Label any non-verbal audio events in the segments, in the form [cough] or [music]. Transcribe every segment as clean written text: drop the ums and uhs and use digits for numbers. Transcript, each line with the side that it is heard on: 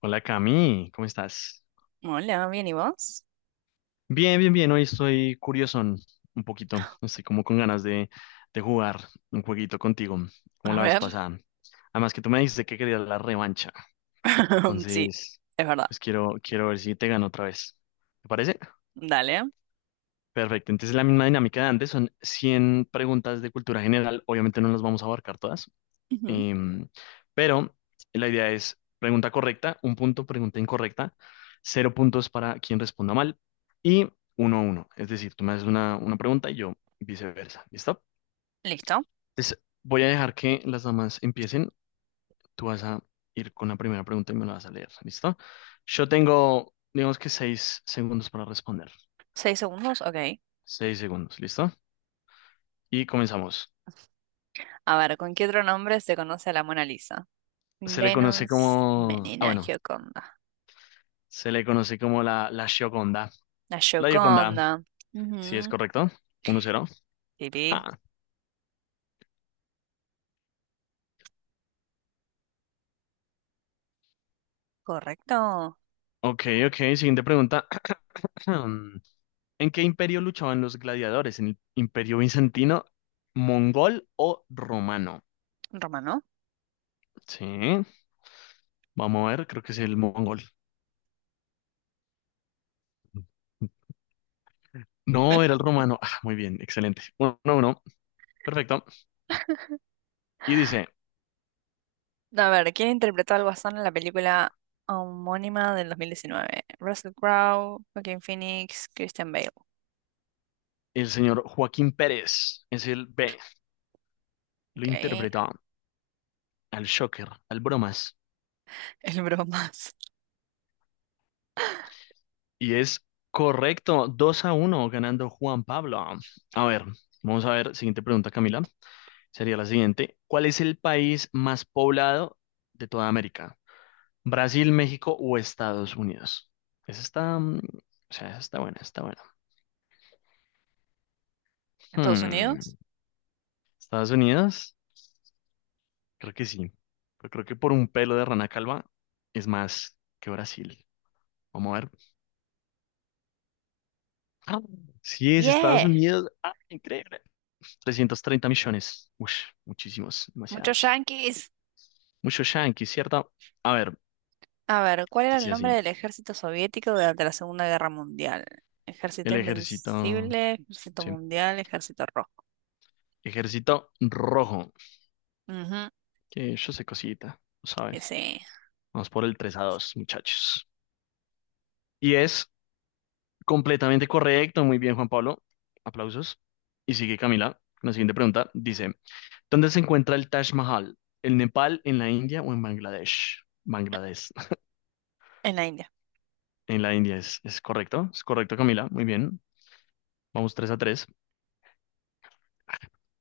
left: Hola Cami, ¿cómo estás?
right: Hola, bien, ¿y vos?
left: Bien, bien, bien, hoy estoy curiosón un poquito, estoy como con ganas de jugar un jueguito contigo, como
right: A
left: la vez
right: ver.
left: pasada. Además que tú me dijiste que querías la revancha,
right: [laughs] Sí,
left: entonces
right: es verdad.
left: pues quiero ver si te gano otra vez. ¿Te parece?
right: Dale.
left: Perfecto, entonces la misma dinámica de antes, son 100 preguntas de cultura general, obviamente no las vamos a abarcar todas.
right: Ujú.
left: Em, pero la idea es pregunta correcta, un punto, pregunta incorrecta, cero puntos para quien responda mal y uno a uno. Es decir, tú me haces una pregunta y yo viceversa. ¿Listo?
right: Listo.
left: Entonces, voy a dejar que las damas empiecen. Tú vas a ir con la primera pregunta y me la vas a leer. ¿Listo? Yo tengo, digamos que 6 segundos para responder.
right: ¿Seis segundos? Ok.
left: 6 segundos, ¿listo? Y comenzamos.
right: A ver, ¿con qué otro nombre se conoce a la Mona Lisa?
left: Se le conoce
right: Venus,
left: como, ah,
right: Menina,
left: bueno,
right: Gioconda.
left: se le conoce como la Gioconda.
right: La
left: La Gioconda.
right: Gioconda.
left: Sí, es
right: Ujú.
left: correcto. Uno cero.
right: Pipí.
left: Ah,
right: Correcto.
left: ok, ok. Siguiente pregunta. [clears throat] ¿En qué imperio luchaban los gladiadores? ¿En el imperio bizantino, mongol o romano?
right: Romano.
left: Sí, vamos a ver. Creo que es el mongol. No, era el romano. Ah, muy bien, excelente. Uno, uno, perfecto.
right: [laughs]
left: Y dice,
right: A ver, ¿quién interpretó al Guasón en la película homónima del 2019? Russell Crowe, Joaquin Phoenix, Christian Bale.
left: el señor Joaquín Pérez es el B. Lo
right: Ok.
left: interpreta
right: [laughs]
left: al Shocker, al Bromas.
right: El bromas.
left: Y es correcto, 2 a uno ganando Juan Pablo. A ver, vamos a ver, siguiente pregunta, Camila. Sería la siguiente. ¿Cuál es el país más poblado de toda América? ¿Brasil, México o Estados Unidos? Esa está, mm, o sea, esa está buena, está buena.
right: ¿Estados
left: Hmm,
right: Unidos?
left: ¿Estados Unidos? Creo que sí. Pero creo que por un pelo de rana calva es más que Brasil. Vamos a ver. ¡Ah! Sí, es Estados
right: Yeah.
left: Unidos. ¡Ah, increíble! 330 millones. Ush, muchísimos,
right: Muchos
left: demasiados.
right: yanquis.
left: Mucho yankee, ¿cierto? A ver,
right: A ver, ¿cuál era el
left: dice así.
right: nombre del ejército soviético durante la Segunda Guerra Mundial? Ejército
left: El ejército.
right: Invencible, Ejército
left: Sí.
right: Mundial, Ejército Rojo.
left: Ejército rojo.
right: Ujú,
left: Que yo sé cosita, lo saben.
right: ese,
left: Vamos por el 3 a 2, muchachos. Y es completamente correcto. Muy bien, Juan Pablo. Aplausos. Y sigue Camila. La siguiente pregunta dice: ¿Dónde se encuentra el Taj Mahal? ¿En Nepal, en la India o en Bangladesh? Bangladesh. [laughs]
right: en la India.
left: En la India es correcto. Es correcto, Camila. Muy bien. Vamos 3 a 3.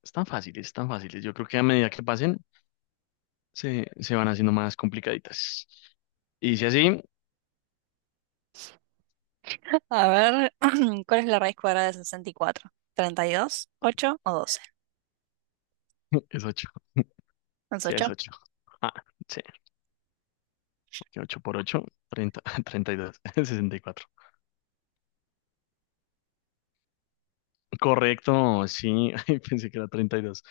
left: Es tan fáciles, tan fáciles. Yo creo que a medida que pasen, se van haciendo más complicaditas. Y si así,
right: A ver, [clears throat] ¿cuál es la raíz cuadrada de 64? Treinta y dos, ocho o 12.
left: [laughs] es ocho.
right: ¿Es
left: Sí, es
right: ocho?
left: 8. Ah, sí, 8 por ocho, treinta, [laughs] 32, [laughs] 64. Correcto, sí, [laughs] ay, pensé que era 32.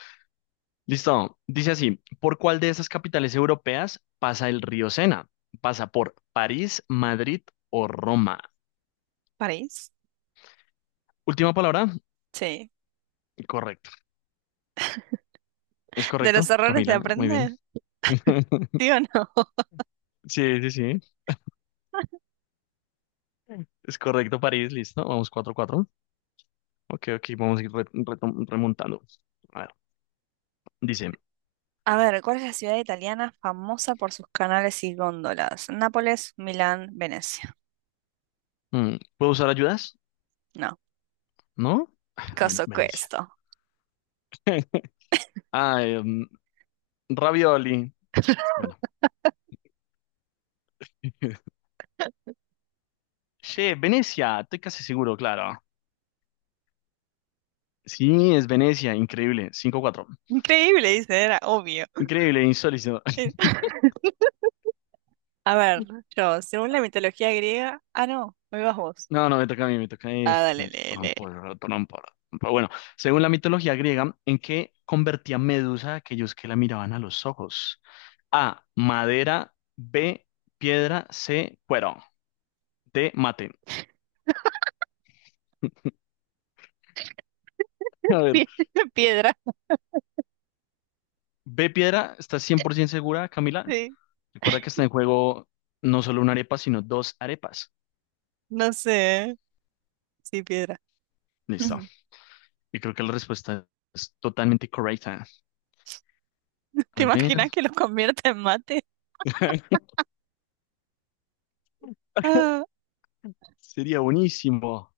left: Listo, dice así, ¿por cuál de esas capitales europeas pasa el río Sena? ¿Pasa por París, Madrid o Roma?
right: ¿París?
left: Última palabra,
right: Sí.
left: correcto. ¿Es
right: ¿De los
left: correcto,
right: errores se
left: Camila? Muy bien.
right: aprende? ¿Sí
left: [laughs]
right: o no?
left: Sí, sí, sí. Es correcto, París, listo. Vamos 4 cuatro. Ok, ok, vamos a ir re- retom- remontando. A ver, dice,
right: A ver, ¿cuál es la ciudad italiana famosa por sus canales y góndolas? Nápoles, Milán, Venecia.
left: mm, ¿puedo usar ayudas?
right: No,
left: ¿No? [sighs] Ah, bueno,
right: caso
left: Venecia.
right: questo.
left: [laughs] Ah, ravioli. Bueno. [laughs] Che, Venecia, estoy casi seguro, claro. Sí, es Venecia, increíble. Cinco cuatro.
right: Increíble, dice, era obvio.
left: Increíble, insólito. [laughs]
right: [laughs] A ver, yo, según la mitología griega. Ah, no, me vas vos.
left: No, no, me toca a mí, me toca a mí.
right: Ah, dale, lee, lee.
left: Trompo, trompo. Pero bueno, según la mitología griega, ¿en qué convertía Medusa a aquellos que la miraban a los ojos? A, madera, B, piedra, C, cuero. Te maten. [laughs] A ver,
right: Pie- [laughs] Piedra,
left: B piedra, ¿estás 100% segura, Camila?
right: sí.
left: Recuerda que está en juego no solo una arepa, sino dos arepas.
right: No sé. Sí, piedra.
left: Listo.
right: Ujú.
left: Y creo que la respuesta es totalmente correcta.
right: [laughs] ¿Te
left: A ver,
right: imaginas que los convierta en mate?
left: [laughs]
right: Ah,
left: sería buenísimo.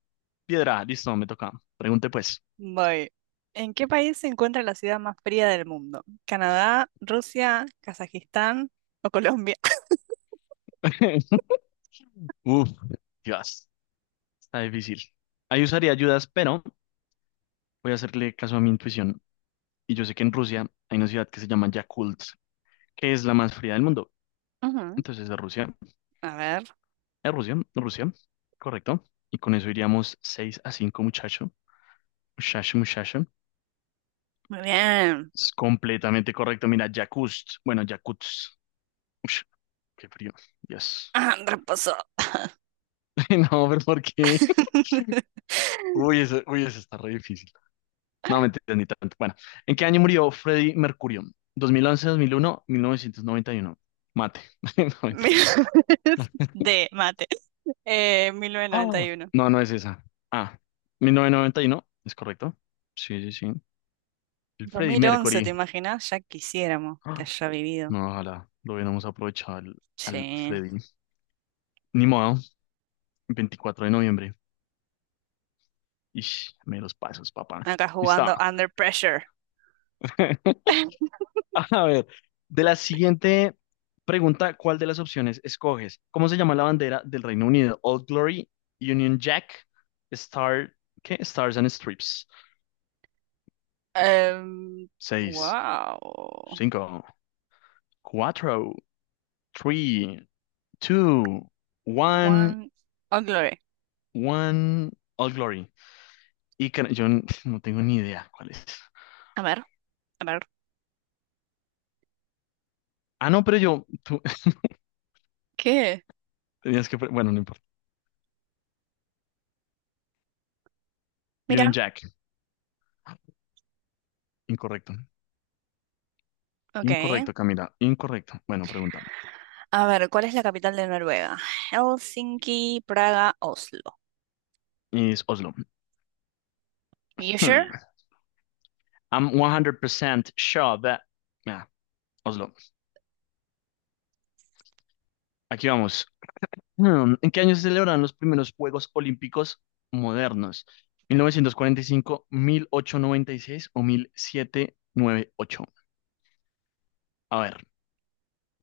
left: Piedra, listo, me toca. Pregunte pues.
right: voy. ¿En qué país se encuentra la ciudad más fría del mundo? ¿Canadá, Rusia, Kazajistán o Colombia? [laughs]
left: [laughs] Uf, Dios, está difícil. Ahí usaría ayudas, pero voy a hacerle caso a mi intuición. Y yo sé que en Rusia hay una ciudad que se llama Yakult, que es la más fría del mundo.
right: Ujú.
left: Entonces, de Rusia.
right: A ver.
left: A Rusia, a Rusia, correcto. Y con eso iríamos 6 a 5 muchacho. Muchacho, muchacho.
right: Muy bien.
left: Es completamente correcto. Mira, Yakutsk. Bueno, Yakutsk. Ush, qué frío. Dios.
right: Ah, reposo.
left: [laughs] No, pero ¿por qué? [laughs]
right: [laughs]
left: Uy, eso está re difícil. No, me ni tanto. Bueno, ¿en qué año murió Freddie Mercurio? 2011, 2001, 1991. Mate. [laughs]
right: mil-
left: No, mentiras.
right: [laughs] de mate. Mil novecientos noventa
left: Ah,
right: y uno.
left: no, no es esa. Ah, 1991, es correcto. Sí, sí, sí. El
right: dos
left: Freddie
right: mil once ¿te
left: Mercury.
right: imaginas? Ya quisiéramos que haya vivido.
left: No, ojalá lo hubiéramos aprovechado al
right: Sí.
left: Freddy. Ni modo, 24 de noviembre. Ish, me los pasos, papá.
right: Acá
left: Listo.
right: jugando Under Pressure.
left: [laughs]
right: [laughs]
left: A ver, de la siguiente pregunta, ¿cuál de las opciones escoges? ¿Cómo se llama la bandera del Reino Unido? Old Glory, Union Jack, Star, ¿qué? Stars and Strips.
right: Em,
left: Seis,
right: wow.
left: cinco, cuatro, tres, dos, one,
right: One. Oh, Glory.
left: one, Old Glory. Y can- yo n- [laughs] no tengo ni idea cuál es.
right: A ver, a ver.
left: Ah, no, pero yo, tú [laughs]
right: ¿Qué?
left: tenías que, pre- bueno, no importa. Union
right: Mira.
left: Jack, incorrecto.
right: Ok.
left: Incorrecto, Camila, incorrecto. Bueno, pregunta.
right: A ver, ¿cuál es la capital de Noruega? Helsinki, Praga, Oslo.
left: Es Oslo.
right: You sure?
left: Hmm. I'm one hundred percent sure that... Ah, Oslo. Aquí vamos. Hmm, ¿en qué año se celebraron los primeros Juegos Olímpicos modernos? Mil novecientos cuarenta y cinco, mil ochocientos noventa y seis o 1798. A ver,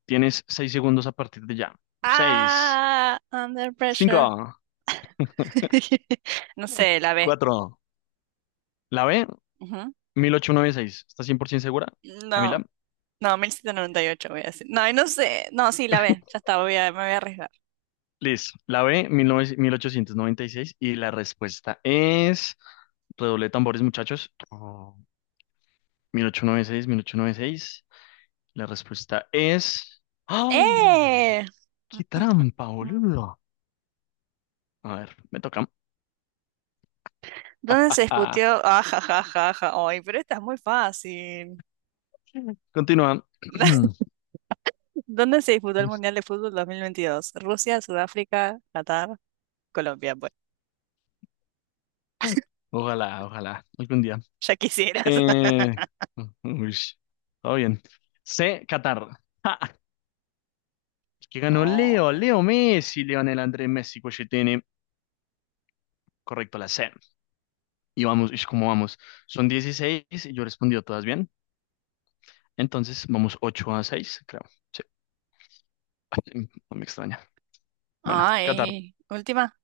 left: tienes 6 segundos a partir de ya. Seis,
right: Ah, Under
left: cinco,
right: Pressure. [laughs] No sé, la B.
left: cuatro. ¿La B?
right: Ujú.
left: 1896. ¿Por 100% segura,
right: No.
left: Camila?
right: No, 1798 voy a decir. No, y no sé. No, sí, la B. Ya está, voy a, me voy a arriesgar.
left: Liz, la B, 19 1896. Y seis. Y la respuesta es... Redoble de tambores, muchachos. Oh, 1896, 1896. La respuesta es... ¡Ah!
right: ¡Eh! Mm,
left: ¡Qué trampa,
right: mm, mm.
left: boludo! A ver, me toca.
right: ¿Dónde se
left: Ah,
right: disputó? Ah, ja, ja, ja, ja. Ay, pero esta es muy fácil.
left: continúa.
right: [laughs]
left: [clears throat]
right: ¿Dónde se disputó el Mundial de Fútbol 2022? Rusia, Sudáfrica, Qatar, Colombia. Bueno,
left: Ojalá, ojalá, algún día.
right: ya quisieras. [laughs]
left: Eh, uy, todo bien. C, Qatar. [laughs] Que ganó Leo,
right: Oh.
left: Leo Messi, Leonel Andrés Messi tiene correcto la C. Y vamos, y cómo vamos. Son 16 y yo he respondido todas bien. Entonces vamos 8 a 6, creo. Sí, sí, no me extraña. Bueno, Qatar,
right: Ay, última.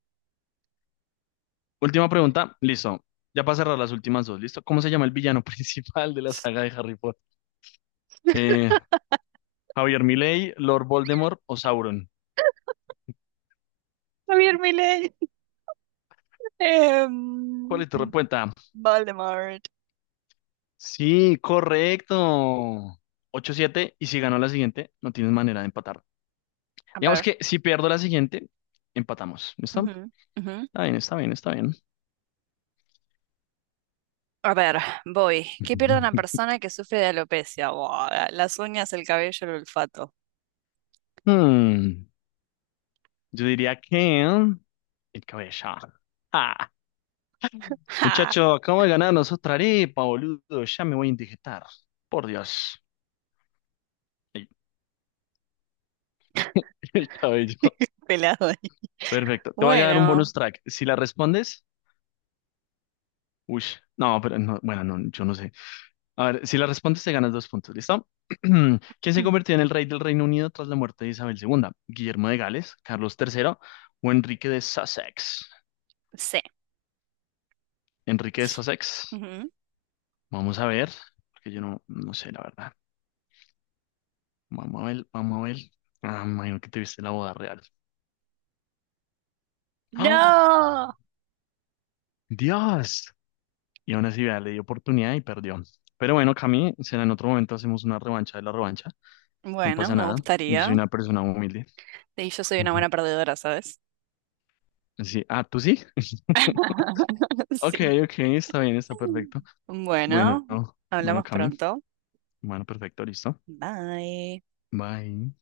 left: última pregunta, listo. Ya para cerrar las últimas dos, ¿listo? ¿Cómo se llama el villano [laughs] principal de la saga de Harry Potter? Eh, Javier Milei, Lord Voldemort o Sauron.
right: Javier Milei. [laughs] Em,
left: ¿Cuál es tu respuesta?
right: Voldemort.
left: Sí, correcto. Ocho siete y si ganó la siguiente, no tienes manera de empatar.
right: A
left: Digamos
right: ver.
left: que si pierdo la siguiente, empatamos. ¿Listo?
right: Ujú, ujú.
left: Está bien, está bien, está bien.
right: A ver, voy. ¿Qué pierde una
left: [laughs]
right: persona que sufre de alopecia? Buah, las uñas, el cabello, el olfato.
left: Hmm, yo diría que el cabeza. Ah,
right: ¡Ja!
left: muchacho, acabo de ganarnos otra arepa, boludo. Ya me voy a indigestar. Por Dios. Ay, [laughs] el cabello.
right: [laughs] Pelado ahí.
left: Perfecto. Te voy a dar un
right: Bueno,
left: bonus track. Si la respondes, uy, no, pero no, bueno, no, yo no sé. A ver, si la respondes te ganas dos puntos, ¿listo? [clears throat] ¿Quién se
right: [clears throat]
left: convirtió en el rey del Reino Unido tras la muerte de Isabel II? ¿Guillermo de Gales, Carlos III o Enrique de Sussex?
right: sí.
left: Enrique de Sussex.
right: Ujú.
left: Vamos a ver, porque yo no, no sé la verdad. Vamos a ver, vamos a ver. Ah, me imagino que te viste la boda real. ¡Ah!
right: ¡No!
left: ¡Dios! Y aún así, vea, le dio oportunidad y perdió. Pero bueno, Cami, será en otro momento hacemos una revancha de la revancha. No
right: Bueno,
left: pasa
right: me
left: nada. Yo
right: gustaría.
left: soy una persona humilde.
right: Y yo soy una
left: Ujú.
right: buena perdedora, ¿sabes?
left: Sí. Ah, ¿tú sí?
right: [laughs]
left: Ok,
right: Sí.
left: ok, está bien, está perfecto. Bueno,
right: Bueno,
left: bueno,
right: hablamos
left: Cami.
right: pronto.
left: Bueno, perfecto, listo.
right: Bye.
left: Bye.